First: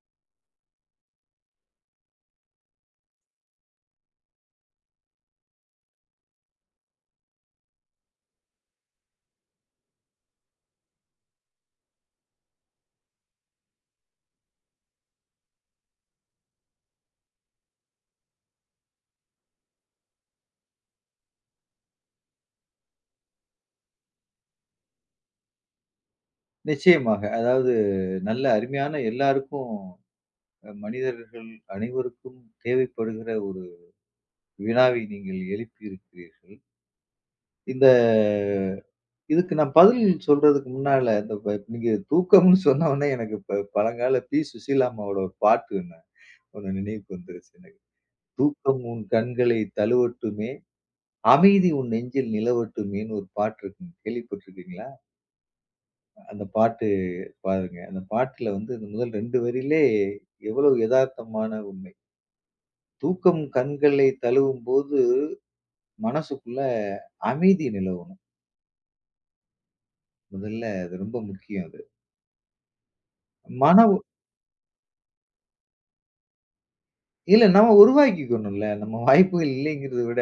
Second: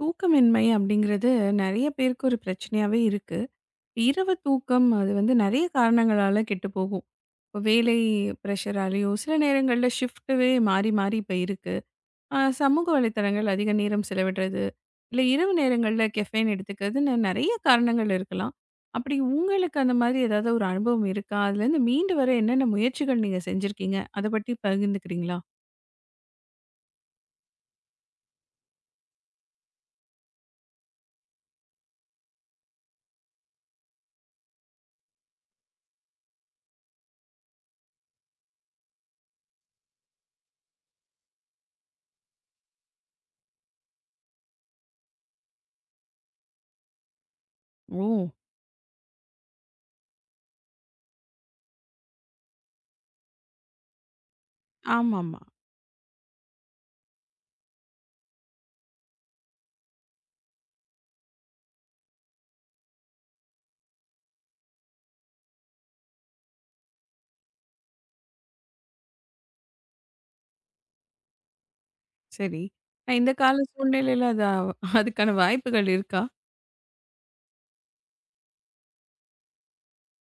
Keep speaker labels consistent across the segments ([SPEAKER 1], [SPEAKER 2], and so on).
[SPEAKER 1] தூக்கமின்மை அப்படிங்கிறது நிறைய பேருக்கு ஒரு பிரச்சனையாவே இருக்கு. இரவு தூக்கம் அது வந்து நிறைய காரணங்களால கெட்டு போகும். இப்ப வேலை பிரஷராலயோ, சில நேரங்கள்ல ஷிஃப்ட்டுவே மாறி மாறி இப்ப இருக்கு. சமூக வலைத்தளங்கள் அதிக நேரம் செலவிடுறது, இல்ல இரவு நேரங்கள்ல கெஃபைன் எடுத்துக்கிறதுன்னு நிறைய காரணங்கள் இருக்கலாம். அப்படி உங்களுக்கு அந்த மாதிரி ஏதாவது ஒரு அனுபவம் இருக்கா? அதுலேருந்து மீண்டு வர என்னென்ன முயற்சிகள் நீங்க செஞ்சிருக்கீங்க? அத பத்தி பகிர்ந்துக்கிறீங்களா?
[SPEAKER 2] நிச்சயமாக. அதாவது நல்ல அருமையான எல்லாருக்கும் மனிதர்கள் அனைவருக்கும் தேவைப்படுகிற ஒரு வினாவை நீங்கள் எழுப்பி இருக்கிறீர்கள். இந்த இதுக்கு நான் பதில் சொல்றதுக்கு முன்னால இந்த ப நீங்க தூக்கம்னு சொன்னவுனே எனக்கு பழங்கால பி. சுசீலா அம்மாவோட ஒரு பாட்டு ஒண்ணு ஒண்ணு நினைவுக்கு வந்துருச்சு எனக்கு.
[SPEAKER 1] ஓ!
[SPEAKER 2] "தூக்கம் உன் கண்களை தழுவட்டுமே, அமைதி உன் நெஞ்சில் நிலவட்டுமேன்னு" ஒரு பாட்டு இருக்குங்க. கேள்விப்பட்டுருக்கீங்களா?
[SPEAKER 1] ஆமாமா.
[SPEAKER 2] அந்த பாட்டு பாருங்க. அந்த பாட்டுல வந்து இந்த முதல் 2 வரியிலே எவ்வளவு எதார்த்தமான உண்மை. தூக்கம் கண்களை தழுவும்போது மனசுக்குள்ள அமைதி நிலவணும். முதல்ல அது ரொம்ப முக்கியம் அது.
[SPEAKER 1] சரி. இந்த கால
[SPEAKER 2] மன உ
[SPEAKER 1] சூழ்நிலையில அது அதுக்கான வாய்ப்புகள் இருக்கா?
[SPEAKER 2] இல்ல நம்ம உருவாக்கிக்கணும்ல. நம்ம வாய்ப்புகள் இல்லைங்கிறத விட,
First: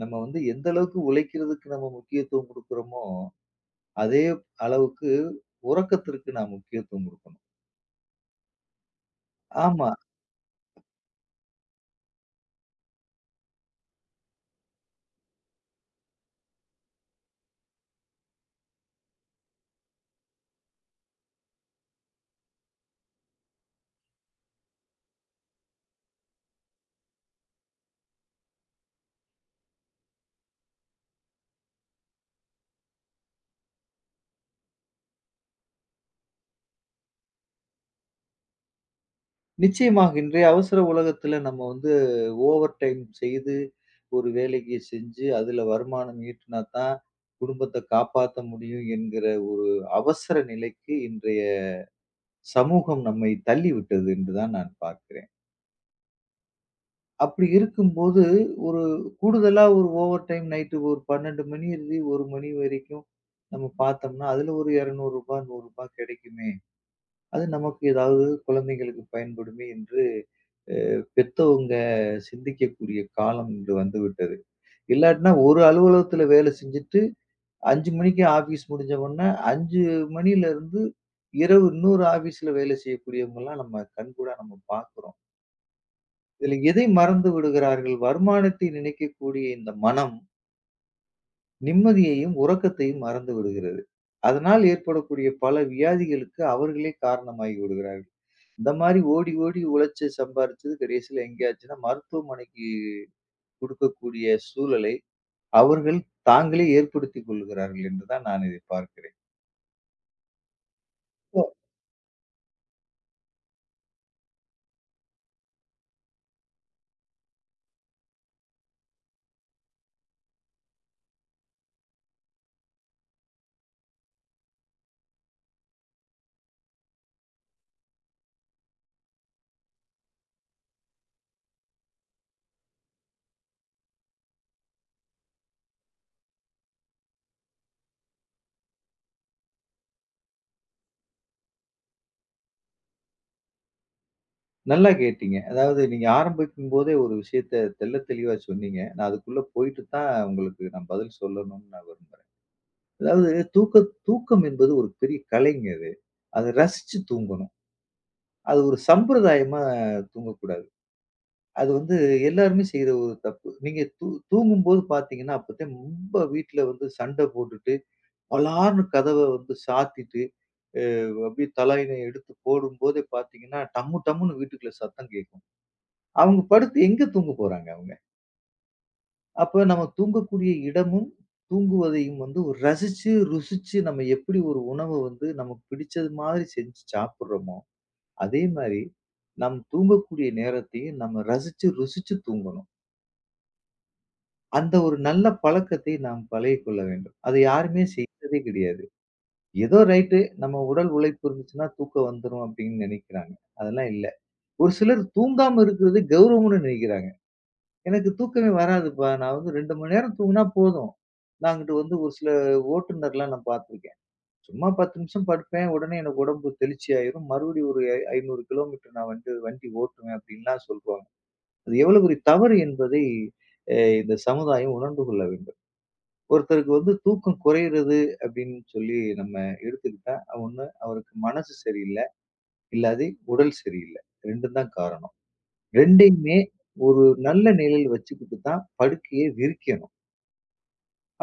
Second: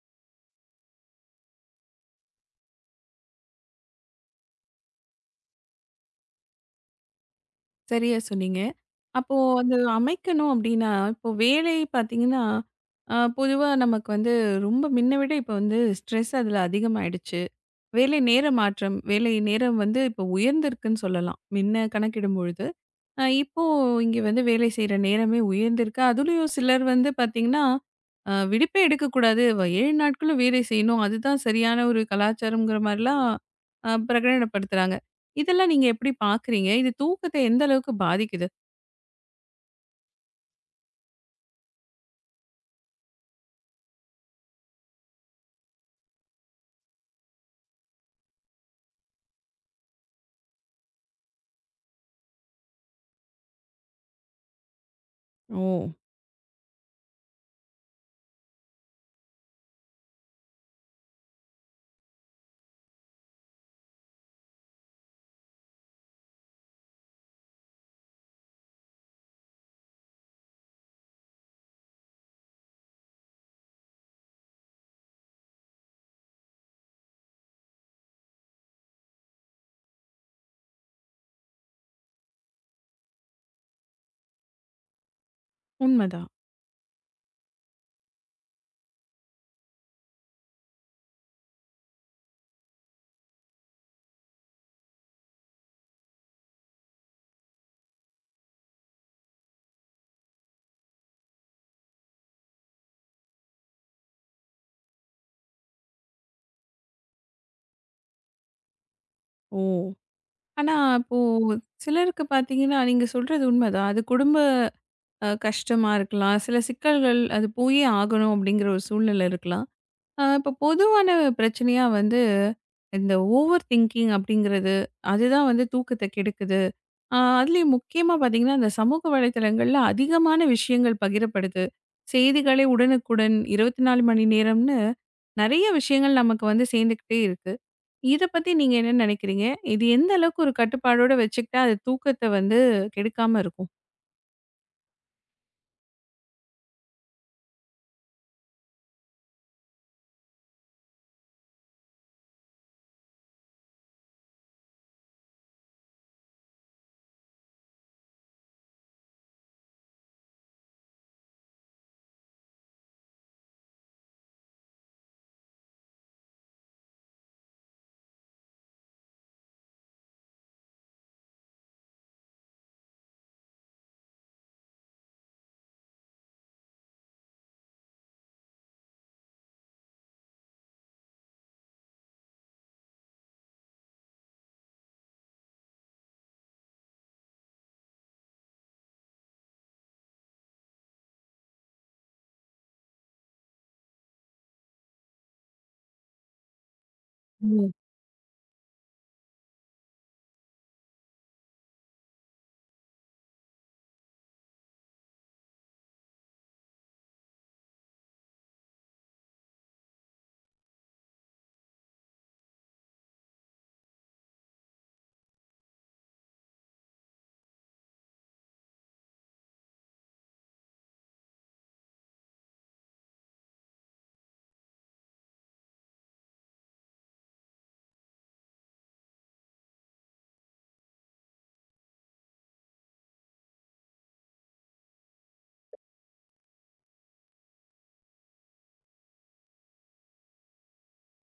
[SPEAKER 2] நம்ம வந்து எந்த அளவுக்கு உழைக்கிறதுக்கு நம்ம முக்கியத்துவம் குடுக்குறோமோ, அதே அளவுக்கு உறக்கத்திற்கு நாம் முக்கியத்துவம் குடுக்கணும்.
[SPEAKER 1] சரியா சொன்னீங்க. அப்போ அது
[SPEAKER 2] ஆமா.
[SPEAKER 1] அமைக்கணும் அப்டின்னா, இப்போ வேலை பார்த்தீங்கன்னா, பொதுவா நமக்கு வந்து ரொம்ப மின்ன விட இப்போ வந்து ஸ்ட்ரெஸ் அதில அதிகமாயிடுச்சு. வேலை நேர மாற்றம், வேலை நேரம் வந்து இப்போ உயர்ந்திருக்குன்னு சொல்லலாம். மின்ன கணக்கிடும் பொழுது. இப்போ இங்க வந்து வேலை செய்ற நேரமே உயர்ந்திருக்கு. அதுலயும் சிலர் வந்து பார்த்தீங்கன்னா, விடுப்பே எடுக்கக்கூடாது. 7 நாட்களும் வேலை செய்யணும். அதுதான் சரியான ஒரு கலாச்சாரம்ங்கிற மாரிலாம் பிரகடனப்படுத்துறாங்க. இதெல்லாம் நீங்க எப்படி பார்க்குறீங்க? இது தூக்கத்த எந்த அளவுக்கு பாதிக்குது?
[SPEAKER 2] நிச்சயமாக. இன்றைய அவசர உலகத்துல நம்ம வந்து ஓவர் டைம் செய்து, ஒரு வேலைக்கு செஞ்சு, அதுல வருமானம் ஈட்டினா தான் குடும்பத்த காப்பாத்த முடியும் என்கிற ஒரு அவசர நிலைக்கு இன்றைய சமூகம் நம்மை தள்ளிவிட்டது என்று தான் நான் பார்க்கிறேன்.
[SPEAKER 1] ஓ!
[SPEAKER 2] அப்படி இருக்கும்போது, ஒரு கூடுதலா ஒரு ஓவர் டைம் நைட்டு ஒரு 12 மணி இருந்து 1 மணி வரைக்கும் நம்ம பார்த்தோம்னா, அதுல ஒரு ரூ. 200 ரூ. 100 கிடைக்குமே! அது நமக்கு ஏதாவது குழந்தைகளுக்கு பயன்படுமே என்று பெத்தவங்க சிந்திக்கக்கூடிய காலம் இன்று வந்து விட்டது. இல்லாட்டினா ஒரு அலுவலகத்துல வேலை செஞ்சுட்டு 5 மணிக்கு ஆபீஸ் முடிஞ்ச உடனே 5 மணியில இருந்து இரவு இன்னொரு ஆபீஸ்ல வேலை செய்யக்கூடியவங்கலாம் நம்ம கண்கூடா நம்ம பார்க்கிறோம்.
[SPEAKER 1] உண்மதான்.
[SPEAKER 2] இதுல எதை மறந்து விடுகிறார்கள்? வருமானத்தை நினைக்கக்கூடிய இந்த மனம் நிம்மதியையும், உறக்கத்தையும் மறந்து விடுகிறது. அதனால் ஏற்படக்கூடிய பல வியாதிகளுக்கு அவர்களே காரணமாகி விடுகிறார்கள். இந்த மாரி ஓடி ஓடி உழைச்சு சம்பாரிச்சது கடைசியில எங்கேயாச்சுன்னா மருத்துவமனைக்கு கொடுக்கக்கூடிய சூழலை அவர்கள் தாங்களே ஏற்படுத்திக் கொள்கிறார்கள் என்றுதான் நான் இதை பார்க்கிறேன்.
[SPEAKER 1] ஓ! ஆனா, அப்போ
[SPEAKER 2] ஓ!
[SPEAKER 1] சிலருக்கு பார்த்தீங்கன்னா, நீங்க சொல்றது உண்மதான். அது குடும்ப கஷ்டமா இருக்கலாம். சில சிக்கல்கள் அது போயே ஆகணும் அப்படிங்கிற ஒரு சூழ்நிலை இருக்கலாம். ஆ, இப்போ பொதுவான பிரச்சனையா வந்து இந்த ஓவர் திங்கிங் அப்படிங்கிறது அதுதான் வந்து தூக்கத்தை கெடுக்குது. ஆ, அதுலயும் முக்கியமா பாத்தீங்கன்னா இந்த சமூக வலைத்தளங்கள்ல அதிகமான விஷயங்கள் பகிரப்படுது. செய்திகளே உடனுக்குடன் இருபத்தி நாலு மணி நேரம்னு நிறைய விஷயங்கள் நமக்கு வந்து சேர்ந்துக்கிட்டே இருக்கு. இதை பத்தி நீங்க என்ன நினைக்கிறீங்க? இது எந்த அளவுக்கு ஒரு கட்டுப்பாடோட வச்சுக்கிட்டா அது தூக்கத்தை வந்து கெடுக்காம இருக்கும்?
[SPEAKER 2] நல்லா கேட்டீங்க. அதாவது நீங்க ஆரம்பிக்கும் போதே ஒரு விஷயத்த தெள்ள தெளிவா சொன்னீங்க. நான் அதுக்குள்ள போயிட்டு தான் உங்களுக்கு நான் பதில் சொல்லணும்னு நான் விரும்புறேன். அதாவது தூக்க தூக்கம் என்பது ஒரு பெரிய கலைங்க அது. அத ரசிச்சு தூங்கணும். அது ஒரு சம்பிரதாயமா தூங்கக்கூடாது. அது வந்து எல்லாருமே செய்ற ஒரு தப்பு. நீங்க தூங்கும்போது பார்த்தீங்கன்னா, அப்பத்தே ரொம்ப வீட்ல வந்து சண்ட போட்டுட்டு பலார்ன்னு கதவ வந்து சாத்திட்டு, அ அப்படியே தலாயிணை எடுத்து போடும்போதே பார்த்தீங்கன்னா, டம்மு டம்முன்னு வீட்டுக்குள்ள சத்தம் கேட்கும். அவங்க படுத்து எங்க தூங்க போறாங்க அவங்க? அப்ப நம்ம தூங்கக்கூடிய இடமும், தூங்குவதையும் வந்து ஒரு ரசிச்சு, ருசிச்சு நம்ம எப்படி ஒரு உணவ வந்து நமக்கு பிடிச்சது மாதிரி செஞ்சு சாப்பிடுறோமோ, அதே மாரி நம் தூங்கக்கூடிய நேரத்தையும் நம்ம ரசிச்சு, ருசிச்சு தூங்கணும். அந்த ஒரு நல்ல பழக்கத்தை நாம் பழகிக்கொள்ள வேண்டும். அத
[SPEAKER 1] ம்.
[SPEAKER 2] யாருமே செய்றதே கிடையாது. ஏதோ ரைட்டு. நம்ம உடல் உழைப்பு இருந்துச்சுன்னா தூக்கம் வந்துரும் அப்படின்னு நெனைக்கிறாங்க. அதெல்லாம் இல்ல. ஒரு சிலர் தூங்காம இருக்கிறது கௌரவம்னு நெனைக்கிறாங்க. எனக்கு தூக்கமே வராதுப்பா. நான் வந்து 2 மணி நேரம் தூங்குனா போதும். நான் அங்கிட்டு வந்து ஒரு சில ஓட்டுநர்லாம் நான் பார்த்துருக்கேன். சும்மா 10 நிமிஷம் படுப்பேன். உடனே எனக்கு உடம்பு தெளிச்சி ஆயிரும். மறுபடியும் ஒரு 500 கிலோமீட்டர் நான் வந்து வண்டி ஓட்டுவேன் அப்படின்லாம் சொல்றாங்க. அது எவ்வளவு பெரிய தவறு என்பதை அ இந்த சமுதாயம் உணர்ந்து கொள்ள வேண்டும். ஒருத்தருக்கு வந்து தூக்கம் குறையிறது அப்படின்னு சொல்லி நம்ம எடுத்துக்கிட்டா, ஒண்ணு அவருக்கு மனசு சரியில்லை, இல்லாது உடல் சரியில்லை. ரெண்டும் தான் காரணம். ரெண்டையுமே ஒரு நல்ல நிலையில் வச்சுக்கிட்டு தான் படுக்கையை விரிக்கணும்.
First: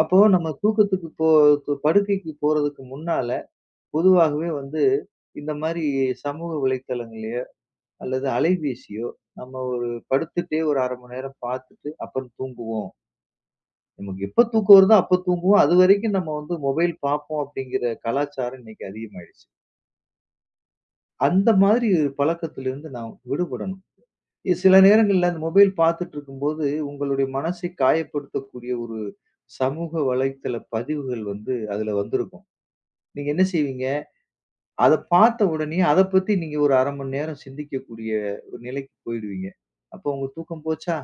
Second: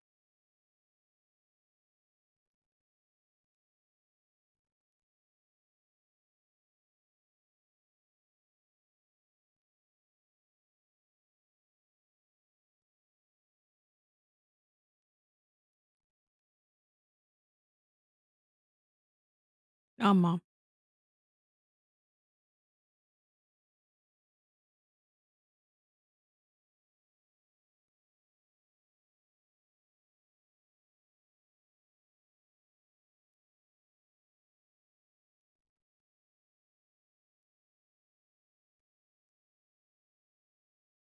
[SPEAKER 2] அப்போ நம்ம படுக்கைக்கு போறதுக்கு முன்னால பொதுவாகவே வந்து இந்த மாதிரி சமூக வலைத்தளங்களையோ அல்லது அலைபேசியோ நம்ம ஒரு படுத்துட்டே ஒரு அரை மணி நேரம் பார்த்துட்டு அப்புறம் தூங்குவோம். நமக்கு எப்ப தூக்கம் வருதோ அப்ப தூங்குவோம். அதுவரைக்கும் நம்ம வந்து மொபைல் பார்ப்போம் அப்படிங்கிற கலாச்சாரம் இன்னைக்கு அதிகமாயிடுச்சு.
[SPEAKER 1] ஆமா.
[SPEAKER 2] அந்த மாதிரி பழக்கத்திலிருந்து நாம் விடுபடணும். சில நேரங்கள்ல அந்த மொபைல் பார்த்துட்டு இருக்கும்போது, உங்களுடைய மனசை காயப்படுத்தக்கூடிய ஒரு சமூக வலைத்தள பதிவுகள் வந்து அதுல வந்திருக்கும். நீங்க என்ன செய்வீங்க? அத பார்த்த உடனே அத பத்தி நீங்க ஒரு 1/2 மணி நேரம் சிந்திக்கக்கூடிய ஒரு நிலைக்கு போயிடுவீங்க. அப்போ உங்க தூக்கம் போச்சா?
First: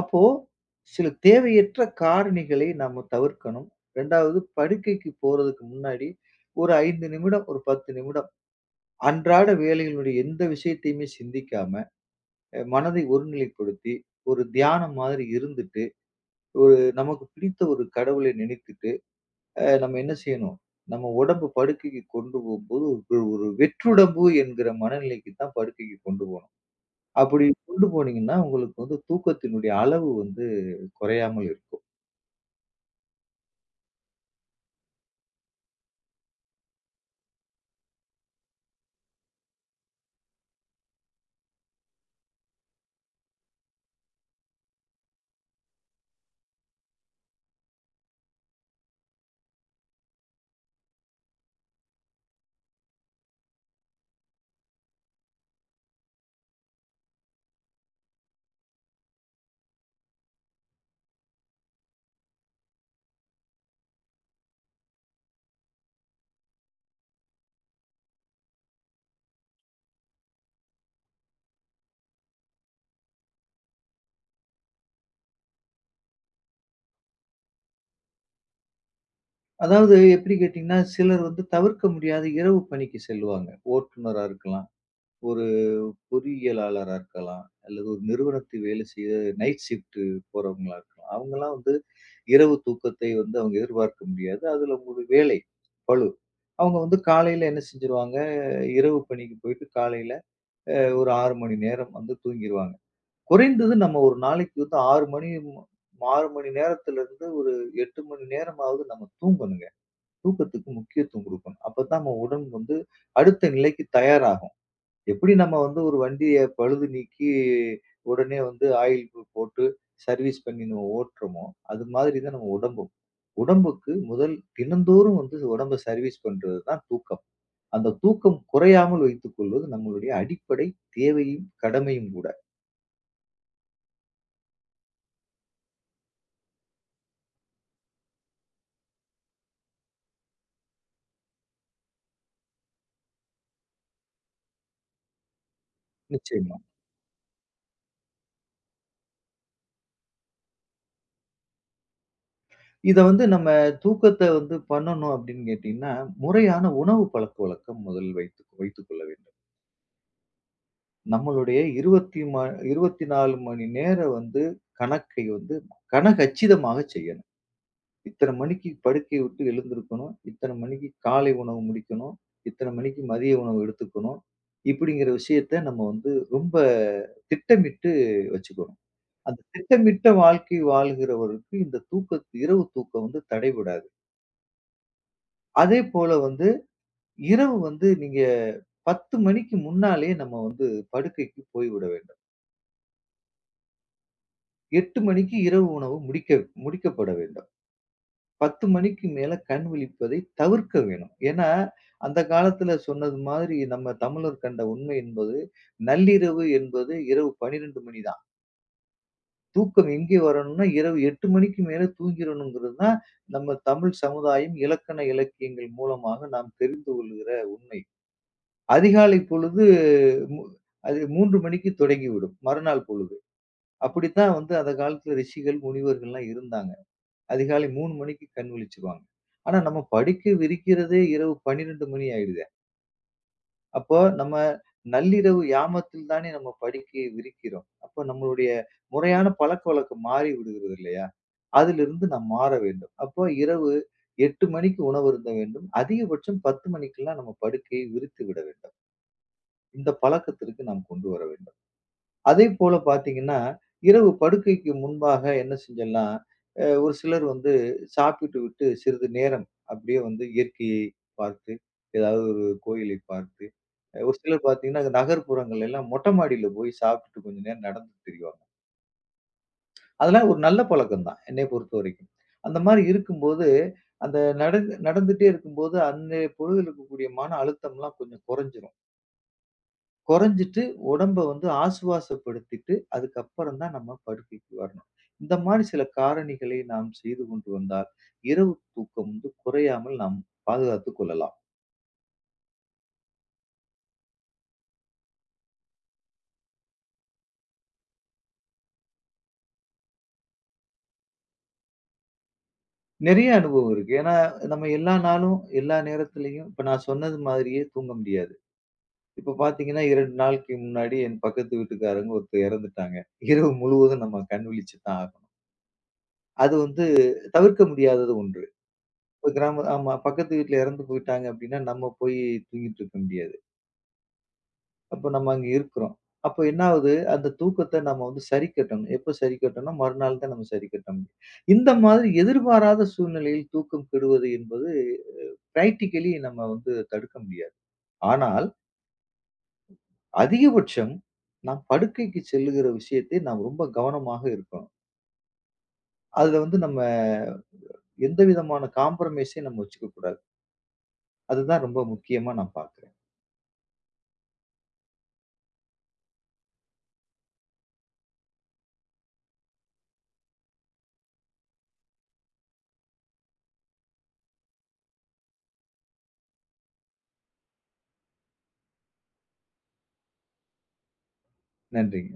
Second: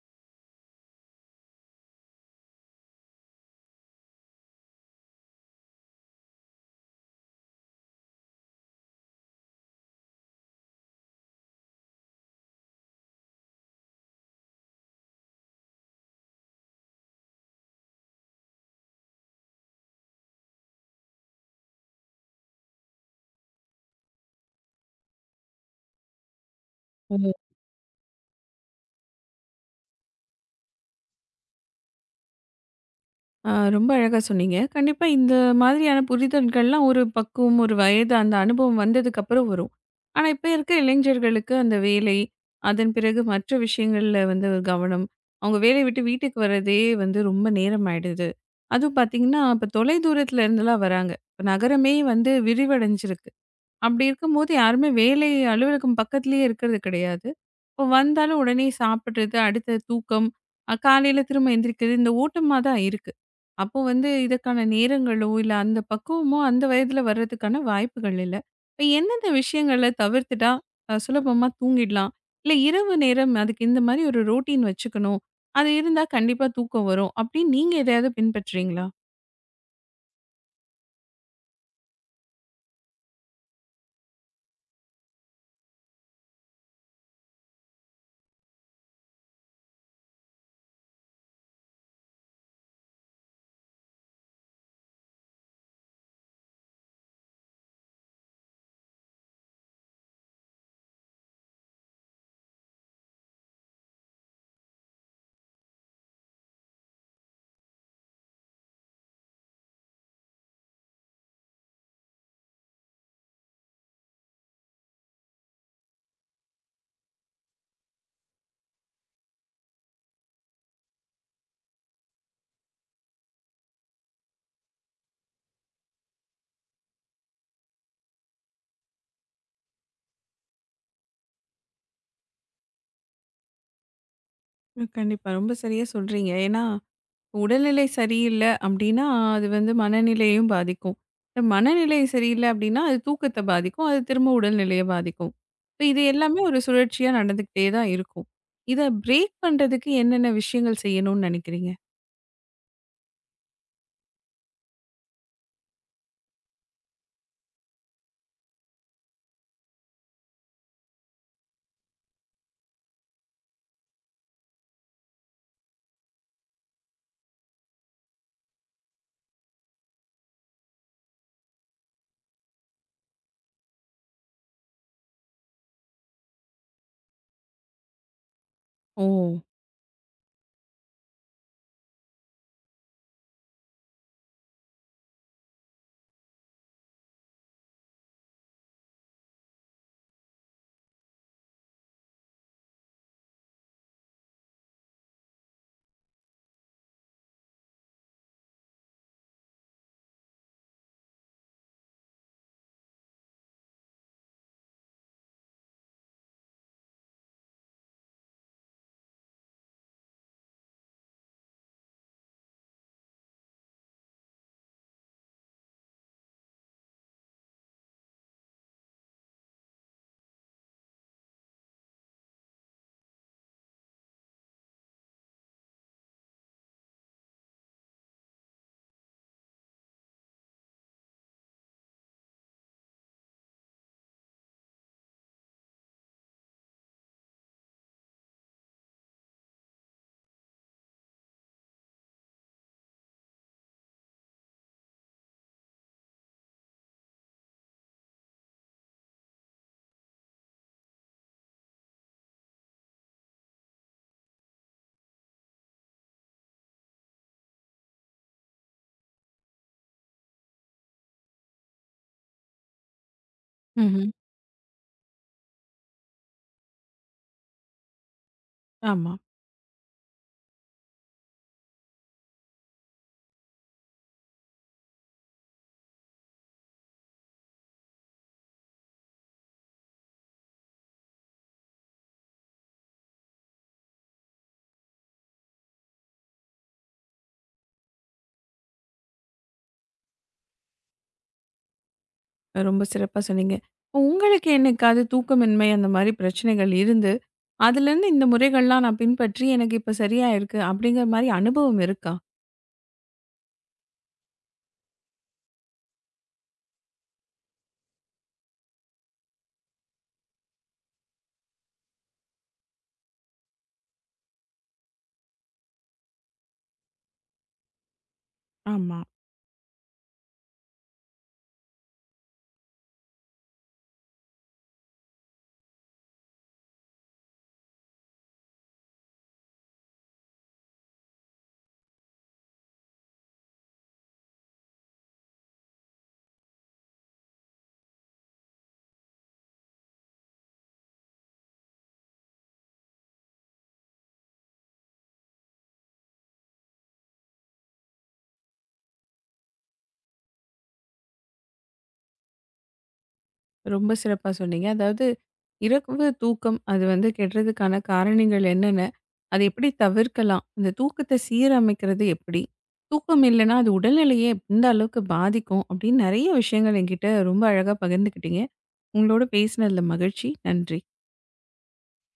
[SPEAKER 2] அப்போ, சில தேவையற்ற காரணிகளை நம்ம தவிர்க்கணும். 2வது படுக்கைக்கு போறதுக்கு முன்னாடி ஒரு 5 நிமிடம், ஒரு 10 நிமிடம் அன்றாட வேலைகளுடைய எந்த விஷயத்தையுமே சிந்திக்காம, மனதை ஒருநிலைப்படுத்தி, ஒரு தியானம் மாதிரி இருந்துட்டு, ஒரு நமக்கு பிடித்த ஒரு கடவுளை நினைத்துட்டு, நம்ம என்ன செய்யணும்? நம்ம உடம்பு படுக்கைக்கு கொண்டு போகும்போது ஒரு ஒரு வெற்றுடம்பு என்கிற மனநிலைக்கு தான் படுக்கைக்கு கொண்டு போணும். அப்படி கொண்டு போனீங்கன்னா, உங்களுக்கு வந்து தூக்கத்தினுடைய அளவு வந்து குறையாமல் இருக்கும்.
[SPEAKER 1] ஆ ரொம்ப அழகா சொன்னீங்க. கண்டிப்பா இந்த மாதிரியான புரிதல்கள்லாம் ஒரு பக்குவம், ஒரு வயது அந்த அனுபவம் வந்ததுக்கப்புறம் வரும். ஆனா, இப்ப இருக்க இளைஞர்களுக்கு அந்த வேலை, அதன் பிறகு மற்ற விஷயங்கள்ல வந்து ஒரு கவனம், அவங்க வேலைய விட்டு வீட்டுக்கு வரதே வந்து ரொம்ப நேரம் ஆயிடுது. அதுவும் பார்த்தீங்கன்னா, இப்ப தொலை தூரத்துல இருந்துலாம் வராங்க. இப்ப நகரமே வந்து விரிவடைஞ்சிருக்கு. அப்படி இருக்கும்போது யாருமே வேலை அலுவலகம் பக்கத்துலயே இருக்கிறது கிடையாது. இப்போ வந்தாலும் உடனே சாப்பிடுறது, அடுத்த தூக்கம், காலையில திரும்ப எந்திரிக்கிறது இந்த ஓட்டமா தான் இருக்கு. அப்போ வந்து இதற்கான நேரங்களோ, இல்ல அந்த பக்குவமோ அந்த வயதில வர்றதுக்கான வாய்ப்புகள் இல்ல. இப்ப எந்தெந்த விஷயங்கள தவிர்த்துட்டா சுலபமா தூங்கிடலாம்? இல்ல இரவு நேரம் அதுக்கு இந்த மாரி ஒரு ரொட்டீன் வச்சுக்கணும். அது இருந்தா கண்டிப்பா தூக்கம் வரும். அப்படின்னு நீங்க எதையாவது பின்பற்றீங்களா?
[SPEAKER 2] அதாவது எப்படி கேட்டீங்கன்னா, சிலர் வந்து தவிர்க்க முடியாத இரவு பணிக்கு செல்லுவாங்க. ஓட்டுநரா இருக்கலாம், ஒரு பொறியியலாளரா இருக்கலாம், அல்லது ஒரு நிறுவனத்தில் வேலை செய்ய நைட் ஷிஃப்ட் போறவங்களா இருக்கலாம். அவங்கலாம் வந்து இரவு தூக்கத்தை வந்து அவங்க எதிர்பார்க்க முடியாது. அதுல ஒரு வேலை பளு. அவங்க வந்து காலையில என்ன செஞ்சுருவாங்க, இரவு பணிக்கு போயிட்டு காலையில ஒரு 6 மணி நேரம் வந்து தூங்கிருவாங்க. குறைந்தது நம்ம ஒரு நாளைக்கு வந்து 6 மணி நேரத்திலிருந்து ஒரு 8 மணி நேரமாவது நம்ம தூங்கணுங்க. தூக்கத்துக்கு முக்கியத்துவம் குடுக்கணும். அப்பதான் நம்ம உடல் வந்து அடுத்த நிலைக்கு தயாராகும். எப்படி நம்ம வந்து ஒரு வண்டிய பழுது நீக்கி உடனே வந்து ஆயில் போட்டு சர்வீஸ் பண்ணி நம்ம ஓட்டுறோமோ, அது மாதிரி தான் நம்ம உடம்பும். உடம்புக்கு முதல் தினந்தோறும் வந்து உடம்ப சர்வீஸ் பண்றது தான் தூக்கம். அந்த தூக்கம் குறையாமல் வைத்துக் கொள்வது நம்மளுடைய அடிப்படை தேவையும், கடமையும் கூட.
[SPEAKER 1] ம். கண்டிப்பா. ரொம்ப சரியா சொல்றீங்க. ஏன்னா உடல்நிலை சரியில்ல அப்டின்னா, அது வந்து மனநிலையையும் பாதிக்கும். இப்ப மனநிலை சரியில்ல அப்டின்னா, அது தூக்கத்த பாதிக்கும். அது திரும்ப உடல்நிலைய பாதிக்கும். இப்ப இது எல்லாமே
[SPEAKER 2] நிச்சயமா.
[SPEAKER 1] ஒரு சுழற்சியா நடந்துக்கிட்டே தான் இருக்கும். இத பிரேக் பண்றதுக்கு என்னென்ன விஷயங்கள் செய்யணும்னு நெனைக்கிறீங்க?
[SPEAKER 2] இத வந்து நம்ம தூக்கத்த வந்து பண்ணணும் அப்படின்னு கேட்டீங்கன்னா, முறையான உணவு பழக்கவழக்கம் முதல் வைத்துக் கொள்ள வேண்டும். நம்மளுடைய 20 ம 24 மணி நேரம் வந்து கணக்கை வந்து கணக்கச்சிதமாக செய்யணும். இத்தனை மணிக்கு படுக்கைய விட்டு எழுந்திருக்கணும். இத்தனை மணிக்கு காலை உணவு முடிக்கணும். இத்தனை மணிக்கு மதிய உணவு எடுத்துக்கணும். இப்படிங்கிற விஷயத்த நம்ம வந்து ரொம்ப திட்டமிட்டு வச்சுக்கணும்.
[SPEAKER 1] ஓ!
[SPEAKER 2] அந்த திட்டமிட்ட வாழ்க்கை வாழ்கிறவருக்கு இந்த இரவு தூக்கம் வந்து தடைபடாது. அதேபோல வந்து இரவு வந்து நீங்க 10 மணிக்கு முன்னாலே நம்ம வந்து படுக்கைக்கு போய்விட வேண்டும். 8 மணிக்கு இரவு உணவு முடிக்கப்பட வேண்டும். 10 மணிக்கு மேல கண் விழிப்பதை தவிர்க்க வேணும். ஏன்னா, அந்த காலத்துல சொன்னது மாதிரி நம்ம தமிழர் கண்ட உண்மை என்பது, நள்ளிரவு என்பது இரவு 12 மணி தான். தூக்கம் எங்கே வரணும்னா, இரவு 8 மணிக்கு மேல தூங்கிறணுங்கிறது தான் நம்ம தமிழ் சமுதாயம் இலக்கண இலக்கியங்கள் மூலமாக நாம் தெரிந்து கொள்கிற உண்மை. அதிகாலை பொழுது மு அது 3 மணிக்கு தொடங்கிவிடும். மறுநாள் பொழுது. அப்படித்தான் வந்து அந்த காலத்துல ரிஷிகள், முனிவர்கள்லாம் இருந்தாங்க. அதிகாலை 3 மணிக்கு கண் விழிச்சுருவாங்க. ஆனா நம்ம படுக்க விரிக்கிறதே இரவு 12 மணி ஆயிடுதே. அப்போ நம்ம நள்ளிரவு யாமத்தில் தானே நம்ம படுக்கையை விரிக்கிறோம். அப்போ நம்மளுடைய முறையான பழக்கவழக்கம் மாறி விடுகிறது இல்லையா? அதிலிருந்து நாம் மாற வேண்டும். அப்போ இரவு 8 மணிக்கு உணவு அருந்த வேண்டும். அதிகபட்சம் 10 மணிக்கெல்லாம் நம்ம படுக்கையை விரித்து விட வேண்டும். இந்த பழக்கத்திற்கு நாம் கொண்டு வர வேண்டும். அதேபோல பார்த்தீங்கன்னா, இரவு படுக்கைக்கு முன்பாக என்ன செஞ்சிடலாம், ஒரு சிலர் வந்து சாப்பிட்டு விட்டு சிறிது நேரம் அப்படியே வந்து இயற்கையை பார்த்து, ஏதாவது ஒரு கோயிலை பார்த்து,
[SPEAKER 1] ம்ஹ்ம்.
[SPEAKER 2] ஒரு சிலர் பார்த்தீங்கன்னா, நகர்ப்புறங்கள் எல்லாம் மொட்டை மாடியில போய் சாப்பிட்டுட்டு கொஞ்ச நேரம் நடந்து திரிவாங்க.
[SPEAKER 1] ஆமா.
[SPEAKER 2] அதெல்லாம் ஒரு நல்ல பழக்கம் தான், என்னைய பொறுத்தவரைக்கும். அந்த மாரி இருக்கும்போது, அந்த நடந்து நடந்துட்டே இருக்கும்போது, அன்னைய பொழுதில் இருக்கக்கூடிய மன அழுத்தம்லாம் கொஞ்சம் குறைஞ்சிரும். குறைஞ்சிட்டு உடம்ப வந்து ஆசுவாசப்படுத்திட்டு, அதுக்கப்புறம் தான் நம்ம படுக்கைக்கு வரணும். இந்த மாரி சில காரணிகளை நாம் செய்து கொண்டு வந்தால், இரவு தூக்கம் வந்து குறையாமல் நாம் பாதுகாத்துக் கொள்ளலாம்.
[SPEAKER 1] ரொம்ப சிறப்பா சொன்னீங்க. இப்போ உங்களுக்கு என்னைக்காவது தூக்கமின்மை அந்த மாரி பிரச்சனைகள் இருந்து, அதுலேருந்து இந்த முறைகள்லாம் நான் பின்பற்றி எனக்கு இப்ப சரியா இருக்கு. அப்டிங்கிற மாரி அனுபவம் இருக்கா?
[SPEAKER 2] நெறைய அனுபவம் இருக்கு. ஏன்னா, நம்ம எல்லா நாளும், எல்லா நேரத்திலயும் இப்ப நான் சொன்னது மாதிரியே தூங்க முடியாது. இப்ப பாத்தீங்கன்னா, 2 நாளைக்கு முன்னாடி என் பக்கத்து வீட்டுக்காரங்க ஒருத்தர் இறந்துட்டாங்க. இரவு முழுவதும் நம்ம கண் விழிச்சு தான் ஆகணும். அது வந்து தவிர்க்க முடியாதது ஒன்று.
[SPEAKER 1] ஆமா.
[SPEAKER 2] இப்ப கிராம ஆமா. பக்கத்து வீட்ல இறந்து போயிட்டாங்க அப்டின்னா, நம்ம போய் தூங்கிட்டு இருக்க முடியாது. அப்ப நம்ம அங்க இருக்கிறோம். அப்ப என்ன ஆகுது? அந்த தூக்கத்த நம்ம வந்து சரி கட்டணும். எப்ப சரி கட்டணும்னா, மறுநாள் தான் நம்ம சரி கட்ட முடியும். இந்த மாதிரி எதிர்பாராத சூழ்நிலையில் தூக்கம் கெடுவது என்பது பிராக்டிகலி நம்ம வந்து தடுக்க முடியாது. ஆனால் அதிகபட்சம் நாம் படுக்கைக்கு செல்லுகிற விஷயத்தை நாம் ரொம்ப கவனமாக இருக்கணும். அதுல வந்து நம்ம எந்த விதமான காம்ப்ரமைஸையும் நம்ம வச்சுக்க கூடாது. அதுதான் ரொம்ப முக்கியமா நான் பார்க்கிறேன்.
[SPEAKER 1] ரொம்ப சிறப்பா சொன்னீங்க. அதாவது இரவு தூக்கம் அது வந்து கெடுறதுக்கான காரணங்கள் என்னென்ன? அத எப்படி தவிர்க்கலாம்? அந்த தூக்கத்த சீரமைக்கிறது எப்படி? தூக்கம் இல்லன்னா, அது உடல்நிலையை எந்த அளவுக்கு பாதிக்கும்? அப்படின்னு நெறைய விஷயங்கள் என்கிட்ட ரொம்ப அழகா பகிர்ந்துக்கிட்டீங்க. உங்களோட பேசினதுல மகிழ்ச்சி. நன்றி.
[SPEAKER 2] நன்றிங்க.